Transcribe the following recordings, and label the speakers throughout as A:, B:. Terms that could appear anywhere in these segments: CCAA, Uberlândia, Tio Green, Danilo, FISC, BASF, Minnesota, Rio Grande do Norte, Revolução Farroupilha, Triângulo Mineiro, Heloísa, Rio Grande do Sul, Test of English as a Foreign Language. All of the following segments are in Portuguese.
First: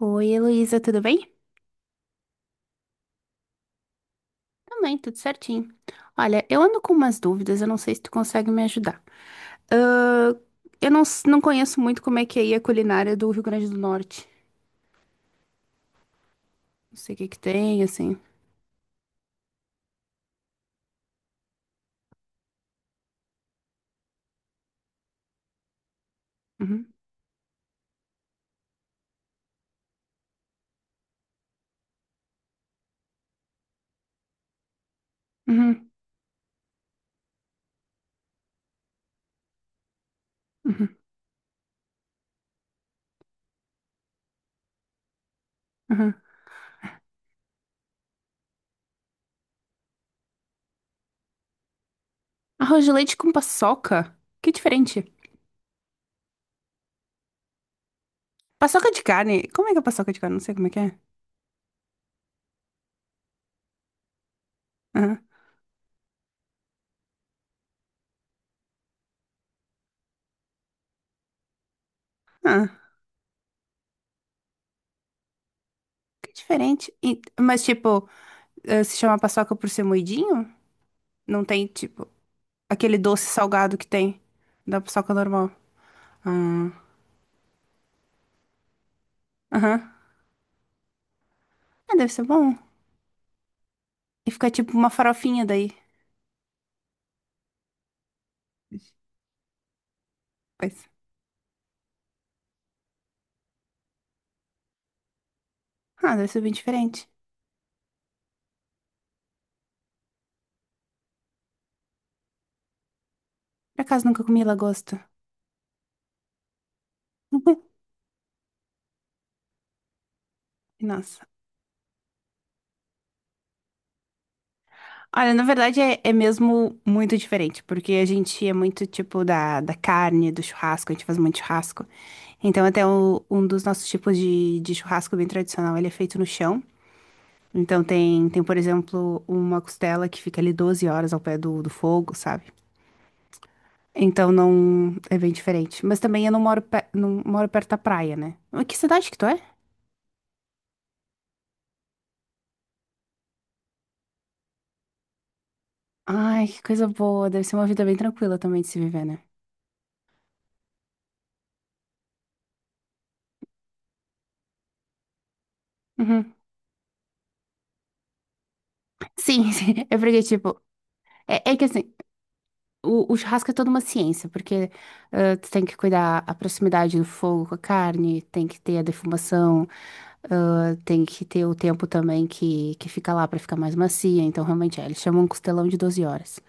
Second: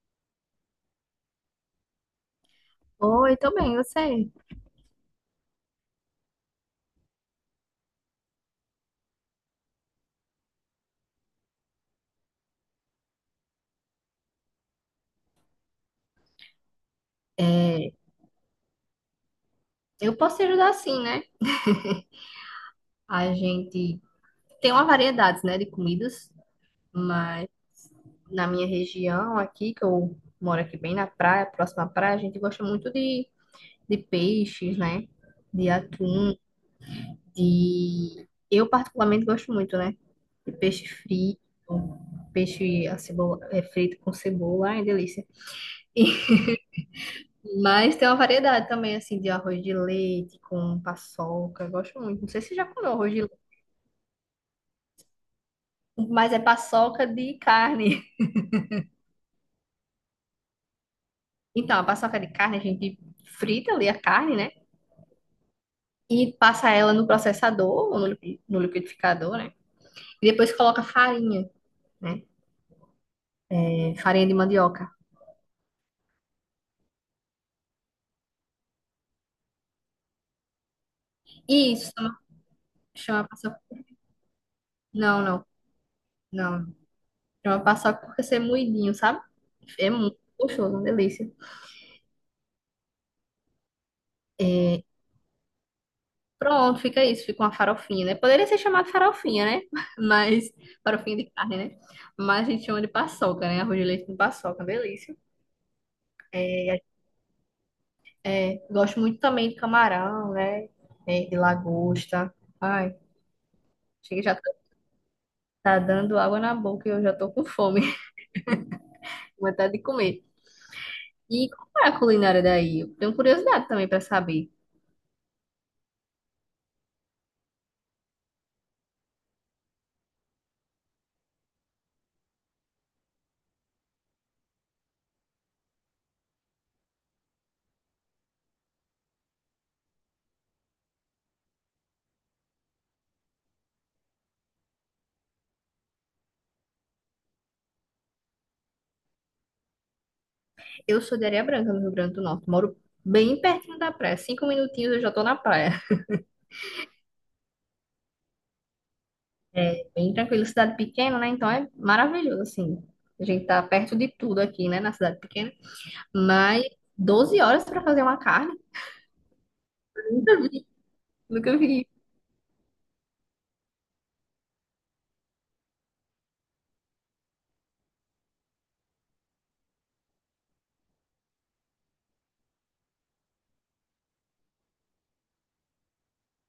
A: Oi, Heloísa, tudo bem?
B: Oi, tô bem, você?
A: Também, tudo certinho. Olha, eu ando com umas dúvidas, eu não sei se tu consegue me ajudar. Ah, eu não, não conheço muito como é que é aí a culinária do Rio Grande do Norte. Não sei o que que
B: É,
A: tem, assim.
B: eu posso te ajudar sim, né? A gente tem uma variedade, né, de comidas,
A: Uhum,
B: mas na minha região aqui, que eu moro aqui bem na praia, próxima à praia, a gente gosta muito de peixes, né? De
A: uhum,
B: atum, de... Eu particularmente gosto muito, né? De peixe
A: uhum,
B: frito, peixe a cebola, frito com cebola, ai, delícia.
A: uhum.
B: Mas tem uma variedade também, assim, de arroz de leite com paçoca, eu gosto muito. Não sei se você já
A: Arroz de
B: comeu arroz
A: leite
B: de
A: com
B: leite.
A: paçoca? Que diferente.
B: Mas é paçoca de carne.
A: Paçoca de carne? Como é que é paçoca de carne? Não sei como é que é.
B: Então, a paçoca de carne, a gente frita ali a carne, né?
A: Aham,
B: E passa ela no processador, ou no no liquidificador, né? E depois coloca farinha, né?
A: ah,
B: É, farinha de mandioca.
A: que diferente. Mas, tipo, ah, se chama paçoca por ser moidinho? Não tem,
B: E isso
A: tipo, aquele doce
B: chama paçoca.
A: salgado que tem da paçoca
B: Não, não,
A: normal. Ah,
B: não. Chama paçoca porque você é moidinho, sabe?
A: aham.
B: É muito gostoso, uma delícia.
A: Ah, deve ser bom. E fica tipo uma farofinha daí.
B: Pronto, fica isso. Fica uma farofinha, né? Poderia ser chamado farofinha, né? Mas,
A: Pois.
B: farofinha de carne, né? Mas a gente chama de paçoca, né? Arroz de leite com paçoca, delícia.
A: Ah, deve ser bem
B: É,
A: diferente.
B: Gosto muito também de camarão, né? É, de lagosta. Ai,
A: Por acaso
B: chega,
A: nunca
B: já
A: comi
B: tá
A: lagosta.
B: tá dando água na boca e eu já tô com fome, com vontade de comer.
A: Nossa.
B: E como é a culinária daí? Eu tenho curiosidade também pra saber.
A: Olha, na verdade é mesmo muito diferente, porque a gente é muito tipo da carne, do churrasco, a gente faz muito churrasco. Então, até o- um dos nossos tipos de churrasco bem tradicional, ele é feito no chão. Então, tem, por exemplo, uma costela que fica ali 12 horas ao pé do fogo, sabe? Então não é bem diferente. Mas também eu não moro, não moro perto da praia, né? Mas, que cidade que tu é?
B: Eu sou de Areia Branca, no Rio Grande do Norte. Moro bem pertinho da praia. 5 minutinhos eu já tô na praia.
A: Ai, que coisa boa. Deve ser uma vida bem tranquila também de se viver, né?
B: É bem tranquilo, cidade pequena, né? Então é maravilhoso, assim. A gente tá perto de tudo aqui, né? Na cidade pequena.
A: Uhum.
B: Mas 12 horas pra fazer uma carne?
A: Sim, sim. É porque,
B: Nunca
A: tipo,
B: vi,
A: é,
B: nunca
A: é que
B: vi.
A: assim, o churrasco é toda uma ciência, porque tu tem que cuidar a proximidade do fogo com a carne, tem que ter a defumação, tem que ter o tempo também que fica lá pra ficar mais macia. Então, realmente, é, eles chamam um costelão de 12 horas.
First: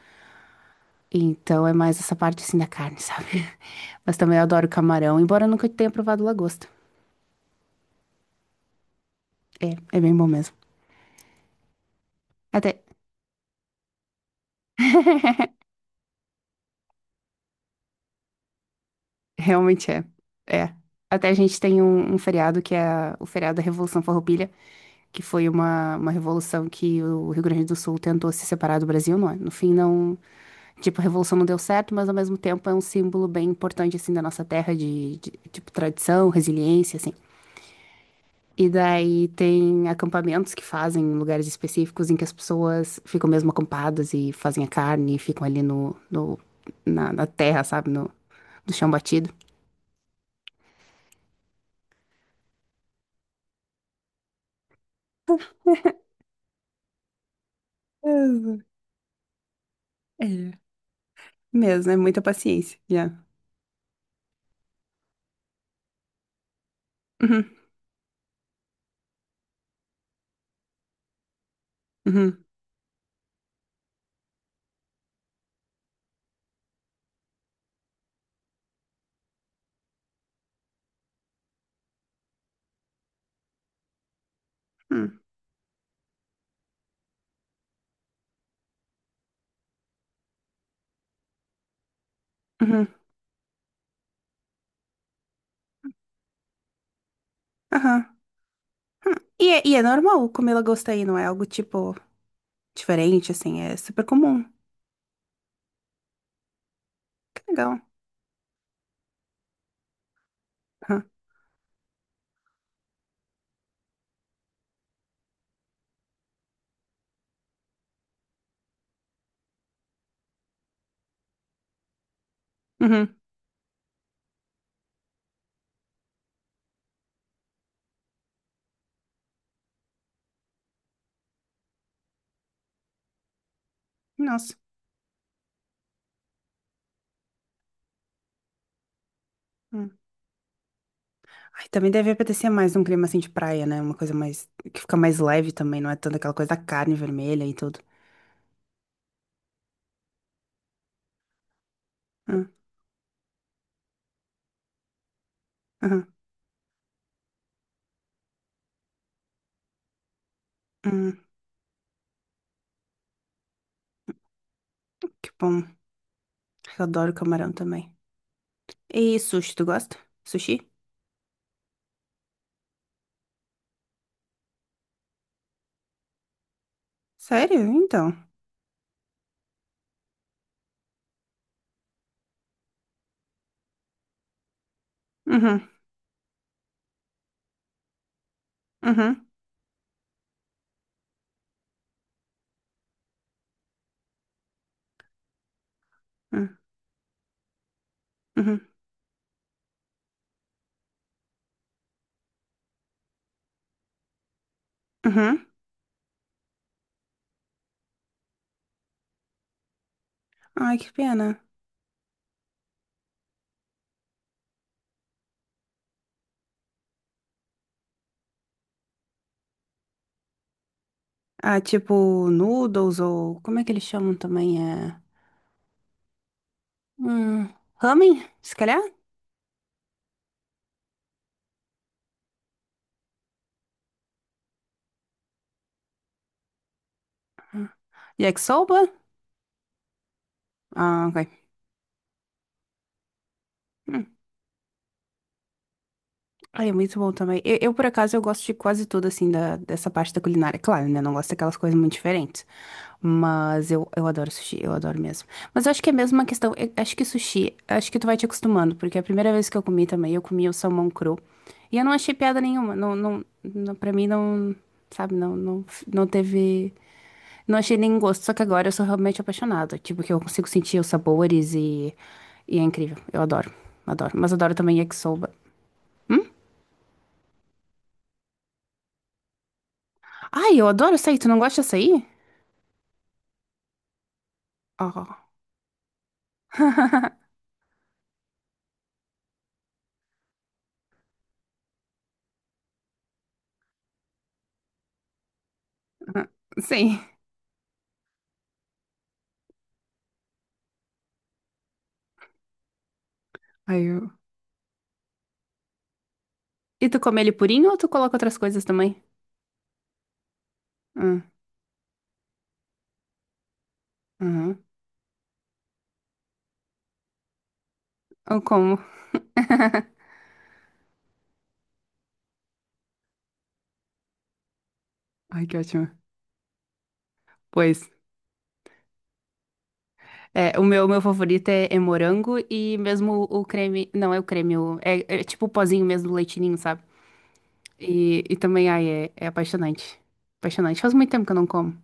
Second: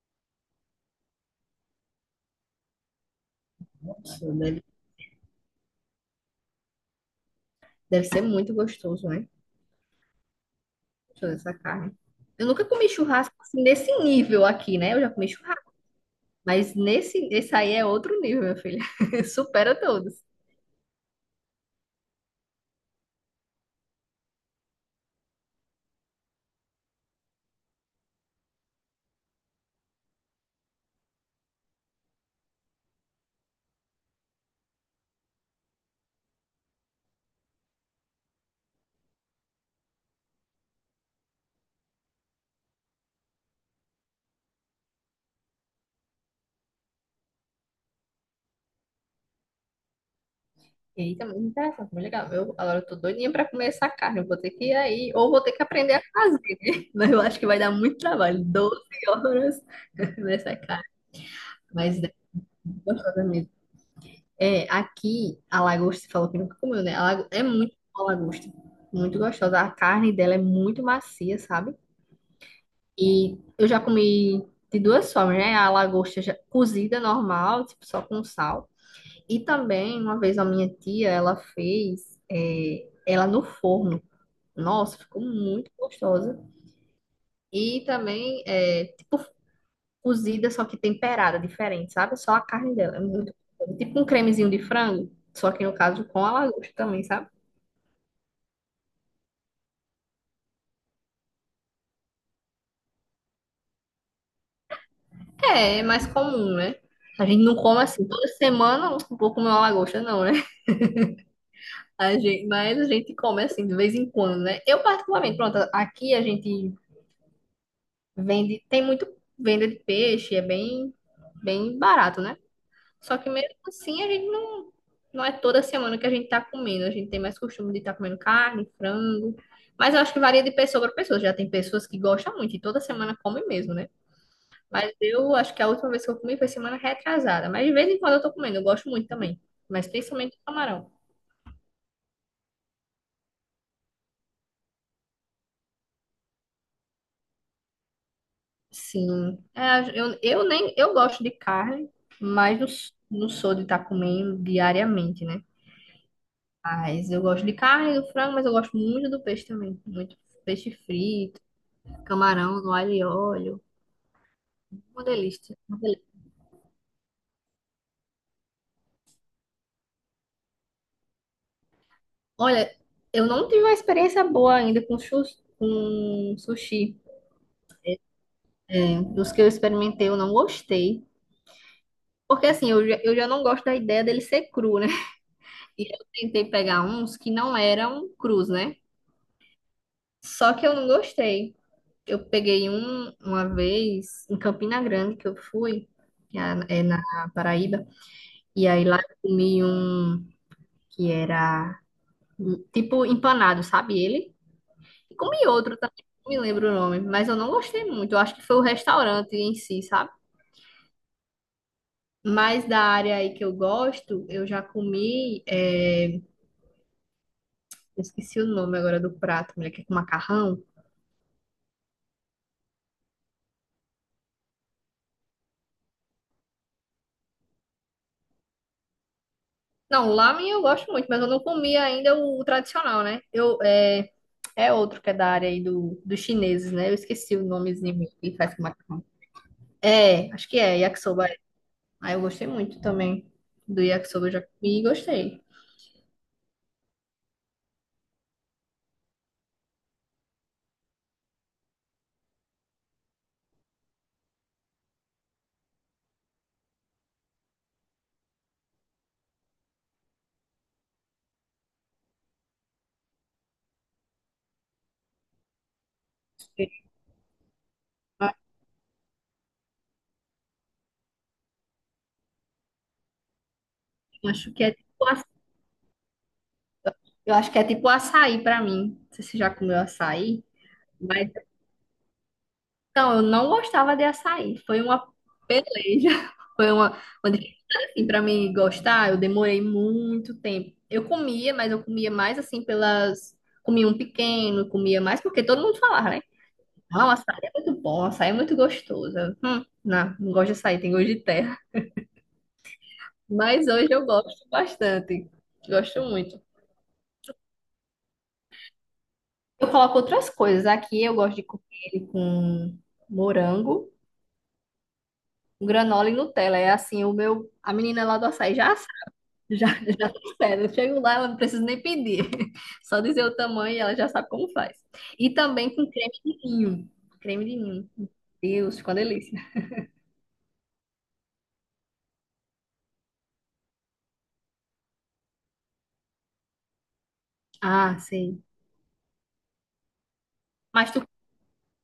A: Então, é mais essa parte assim da carne, sabe? Mas também eu adoro camarão, embora eu nunca tenha provado lagosta.
B: Deve ser muito gostoso, né?
A: É bem bom mesmo.
B: Toda essa carne. Eu nunca
A: Até.
B: comi churrasco assim, nesse nível aqui, né? Eu já comi churrasco, mas nesse, esse aí é outro nível, meu filho. Supera
A: Realmente é.
B: todos.
A: É. Até a gente tem um feriado que é o feriado da Revolução Farroupilha, que foi uma revolução que o Rio Grande do Sul tentou se separar do Brasil, não é? No fim, não. Tipo, a revolução não deu certo, mas ao mesmo tempo é um símbolo bem importante, assim, da nossa terra, de tipo, tradição, resiliência, assim. E daí tem acampamentos que fazem em lugares específicos em que as pessoas ficam mesmo acampadas e fazem a carne e ficam ali na terra, sabe? No, no chão batido.
B: E aí também me interessa, muito legal. Eu, agora eu tô doidinha pra comer essa carne. Eu vou ter que ir aí, ou vou ter que aprender a fazer, né? Mas eu acho que vai dar muito trabalho.
A: Mesmo.
B: 12 horas
A: É,
B: nessa carne.
A: mesmo,
B: Mas
A: é
B: é
A: muita paciência.
B: muito
A: Yeah.
B: gostosa mesmo. É, aqui, a lagosta, você falou que nunca comeu, né? A é
A: Uhum,
B: muito boa a lagosta. Muito gostosa. A carne dela é muito macia, sabe?
A: uhum,
B: E eu já comi de duas formas, né? A cozida normal, tipo só com sal. E também, uma vez a minha tia, ela fez ela no forno. Nossa,
A: uhum,
B: ficou muito gostosa. E também, é, tipo, cozida, só que temperada, diferente, sabe? Só a carne
A: uhum,
B: dela. É muito gostosa. Tipo um cremezinho de frango, só que no caso com a lagosta também, sabe?
A: aham, hum. E é normal comer lagosta aí, não é algo tipo diferente, assim, é super comum.
B: É, é mais comum, né? A
A: Que
B: gente não come
A: legal.
B: assim toda semana, um pouco comer uma lagosta, não, né?
A: Aham,
B: Mas a gente come assim de vez em quando, né? Eu particularmente, pronto, aqui a gente vende, tem muito venda de peixe, é bem barato, né?
A: uhum,
B: Só que mesmo assim a gente não, não é toda semana que a gente tá comendo, a gente tem mais costume de estar comendo carne, frango. Mas eu acho que varia de pessoa para pessoa. Já tem pessoas que gostam muito e toda semana comem mesmo, né?
A: nossa.
B: Mas eu acho que a última vez que eu comi foi semana retrasada. Mas de vez em quando eu tô comendo, eu gosto muito também. Mas
A: Hum.
B: principalmente do camarão.
A: Ai, também deve apetecer mais um clima assim de praia, né? Uma coisa mais, que fica mais leve também, não é tanto aquela coisa da carne vermelha e tudo.
B: Sim. É, eu nem eu gosto de carne,
A: Hum,
B: mas não sou de estar comendo diariamente, né?
A: aham,
B: Mas eu gosto de carne, do frango, mas eu gosto muito do peixe também. Muito peixe
A: hum,
B: frito, camarão no alho e óleo. Uma
A: que
B: delícia.
A: bom.
B: Uma delícia.
A: Eu adoro camarão também. E sushi, tu gosta? Sushi?
B: Olha, eu não tive uma experiência boa ainda com sushi.
A: Sério? Então.
B: Dos que eu experimentei, eu não gostei. Porque assim, eu já não gosto da ideia dele ser cru, né?
A: Uhum,
B: E eu tentei pegar uns que não eram crus, né?
A: uhum,
B: Só que eu não gostei. Eu peguei uma vez em Campina Grande que eu fui, que
A: uhum,
B: é na Paraíba, e
A: uhum.
B: aí lá eu comi um que era tipo empanado, sabe ele? E
A: Uhum.
B: comi outro também, não me lembro o nome, mas eu não gostei muito. Eu acho que foi o restaurante em si, sabe?
A: Ai, que pena.
B: Mas da área aí que eu gosto, eu já comi, é, eu esqueci o nome agora do prato, mulher, que é com macarrão.
A: Ah, tipo noodles ou. Como é que eles chamam também? É. Hum, ramen, se calhar?
B: Não, lamen eu gosto muito, mas eu não comi ainda o tradicional, né? É outro que é da área aí dos chineses, né? Eu esqueci o nomezinho que faz com
A: Yakisoba?
B: macarrão. É, acho que é,
A: Ah,
B: yakisoba.
A: ok.
B: Aí eu gostei muito também do
A: Hum.
B: yakisoba, eu já comi e gostei.
A: Ai, é muito bom também. Eu, por acaso, eu gosto de quase tudo, assim, dessa parte da culinária. Claro, né? Não gosto daquelas coisas muito diferentes. Mas eu adoro sushi, eu adoro mesmo. Mas eu acho que é mesmo uma questão. Eu acho que sushi, acho que tu vai te acostumando, porque a primeira vez que eu comi também, eu comi o salmão cru. E eu não achei piada nenhuma. Não, não, não, pra mim, não. Sabe, não, não, não teve. Não achei nenhum gosto. Só que agora eu sou realmente apaixonada. Tipo, que eu consigo sentir os sabores e. E é incrível. Eu adoro, adoro.
B: Eu
A: Mas
B: acho
A: adoro
B: que é
A: também yakisoba. Hum?
B: eu acho que é tipo açaí pra mim. Não sei se você já comeu açaí,
A: Ai, eu adoro açaí. Tu
B: mas
A: não gosta de açaí?
B: então, eu não gostava de açaí. Foi
A: Ó.
B: uma peleja. Foi uma, uma dificuldade, assim, para mim gostar. Eu demorei muito tempo. Eu comia, mas eu comia mais assim pelas. Comia um pequeno, comia mais porque todo mundo falava, né?
A: Sim.
B: Não, açaí é muito bom, açaí é muito gostoso. Eu, não, não gosto de açaí, tem gosto de terra. Mas
A: Aí
B: hoje eu
A: eu.
B: gosto bastante. Gosto muito.
A: E tu come ele purinho ou tu coloca outras coisas também?
B: Eu coloco outras coisas. Aqui eu
A: Hum,
B: gosto de comer ele com morango,
A: uhum.
B: granola e Nutella. É assim, o meu. A menina lá do
A: Eu
B: açaí já
A: como.
B: Já, já tá certo. Eu chego lá, ela não precisa nem pedir. Só dizer o tamanho e ela já sabe como faz. E
A: Ai, que
B: também
A: ótimo.
B: com creme de ninho. Creme de
A: Pois.
B: ninho. Deus, ficou uma delícia.
A: É, o meu favorito é morango e mesmo o creme. Não é o creme, é tipo o pozinho mesmo do leitinho, sabe?
B: Ah,
A: E
B: sei.
A: também, ai, é apaixonante. Apaixonante.
B: Mas
A: Faz
B: tu,
A: muito tempo que eu não como.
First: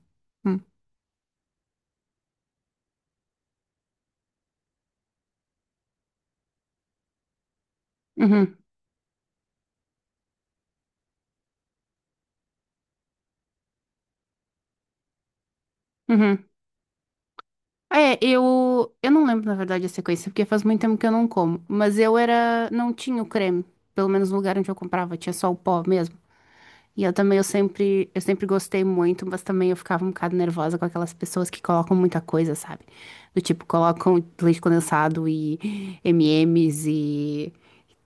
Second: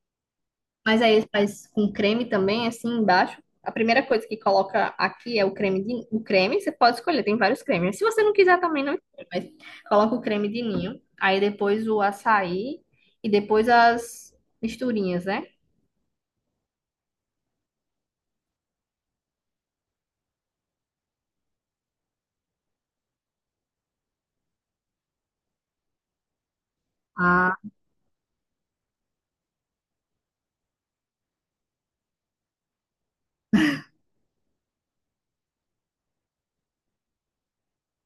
A: Hum.
B: mas aí ele faz com creme também, assim, embaixo. A primeira coisa que coloca aqui é o o creme, você pode escolher, tem vários cremes. Se você não
A: Uhum,
B: quiser também não, escolhe, mas coloca o creme de ninho, aí depois o açaí e depois as misturinhas, né?
A: uhum. É, eu não lembro, na verdade, a sequência, porque faz muito tempo que eu não como. Mas eu era, não tinha o creme, pelo menos no lugar onde eu comprava, tinha só o pó mesmo. E eu também, eu
B: Ah,
A: sempre, eu sempre gostei muito, mas também eu ficava um bocado nervosa com aquelas pessoas que colocam muita coisa, sabe? Do tipo, colocam leite condensado e M&M's e, M's e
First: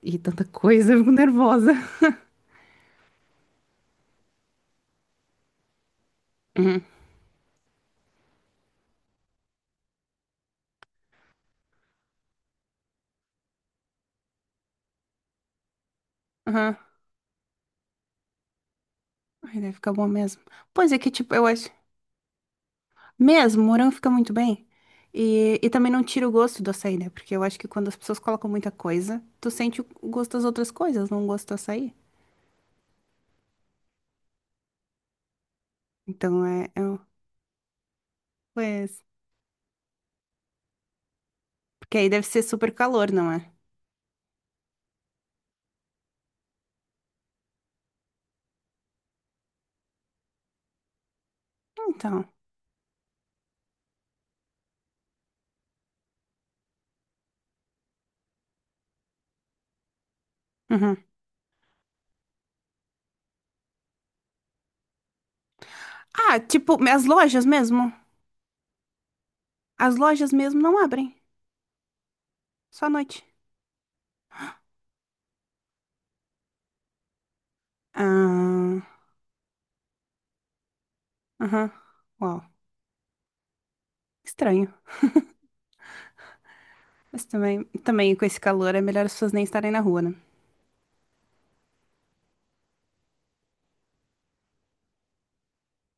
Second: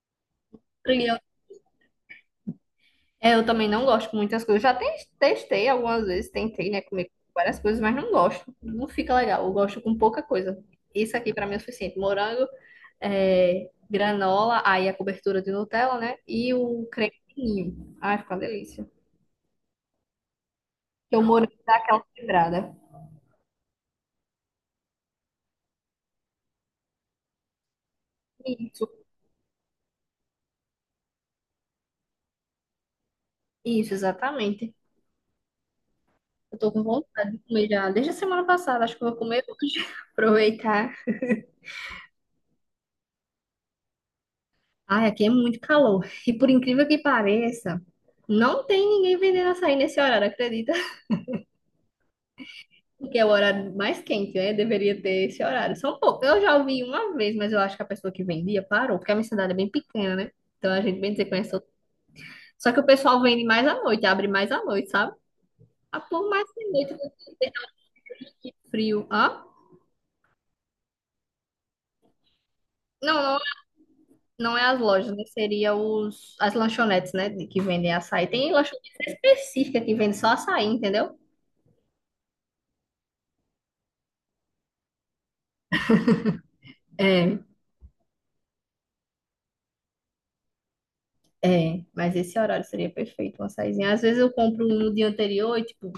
A: e tanta coisa, eu fico nervosa.
B: é, eu também não gosto de muitas coisas. Já testei algumas vezes, tentei, né,
A: Uhum.
B: comer várias coisas, mas não gosto. Não fica legal. Eu gosto com pouca coisa. Isso aqui pra mim é o suficiente. Morango, é, granola, aí a cobertura de Nutella, né? E
A: Aham.
B: o creme de ninho. Ai, fica uma delícia.
A: Ai, deve ficar bom mesmo. Pois é que,
B: Porque o
A: tipo, eu
B: morango
A: acho.
B: dá aquela quebrada.
A: Mesmo, morango fica muito bem. E também não tira o gosto do açaí, né? Porque eu acho que quando as pessoas colocam muita
B: Isso,
A: coisa, tu sente o gosto das outras coisas, não o gosto do açaí.
B: isso, exatamente.
A: Então
B: Eu
A: é,
B: tô com vontade de comer já desde a semana passada. Acho
A: pois,
B: que eu vou comer hoje. Aproveitar.
A: porque aí deve ser super calor, não é?
B: Ai, aqui é muito calor. E por incrível que pareça, não tem ninguém vendendo açaí nesse horário, acredita?
A: Então.
B: Porque é o horário mais quente, né? Deveria ter esse horário. São poucos. Eu já ouvi uma vez, mas eu acho que a pessoa que vendia parou, porque a minha cidade é bem pequena, né? Então a
A: Uhum.
B: gente bem dizer conhece outra. Só que o pessoal vende mais à noite, abre mais à noite, sabe? Ah, por
A: Ah,
B: mais que
A: tipo,
B: noite
A: as lojas mesmo.
B: que frio. Hã?
A: As lojas mesmo não abrem. Só à
B: Não,
A: noite.
B: não, não é as lojas, né? Seria as lanchonetes, né? Que vendem açaí. Tem
A: Ah,
B: lanchonete específica que vende só açaí, entendeu?
A: aham. Uau. Estranho. Mas
B: É.
A: também, também com esse calor é melhor as pessoas nem estarem na rua, né?
B: É, mas esse horário seria perfeito, uma açaizinho. Às vezes eu compro um no dia anterior e, tipo,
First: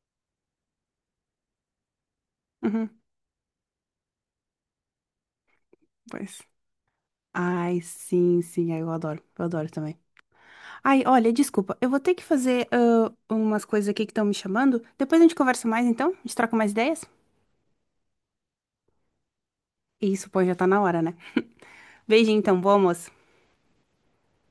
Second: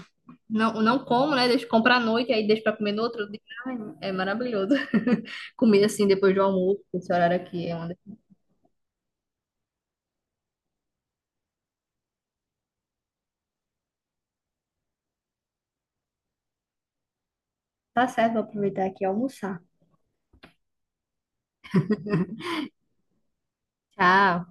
B: não como, né? Deixo comprar à noite, aí deixo pra
A: Uhum,
B: comer no outro dia. Ai, é maravilhoso. Comer assim depois do
A: pois.
B: almoço, esse horário aqui é
A: Ai,
B: uma...
A: sim, sim. Ai, eu adoro. Eu adoro também. Ai, olha, desculpa, eu vou ter que fazer umas coisas aqui que estão me chamando. Depois a gente conversa mais, então? A gente troca mais ideias?
B: Tá certo, vou aproveitar aqui e almoçar.
A: Isso, pô, já tá na hora, né? Beijinho, então, bom almoço.
B: Tchau.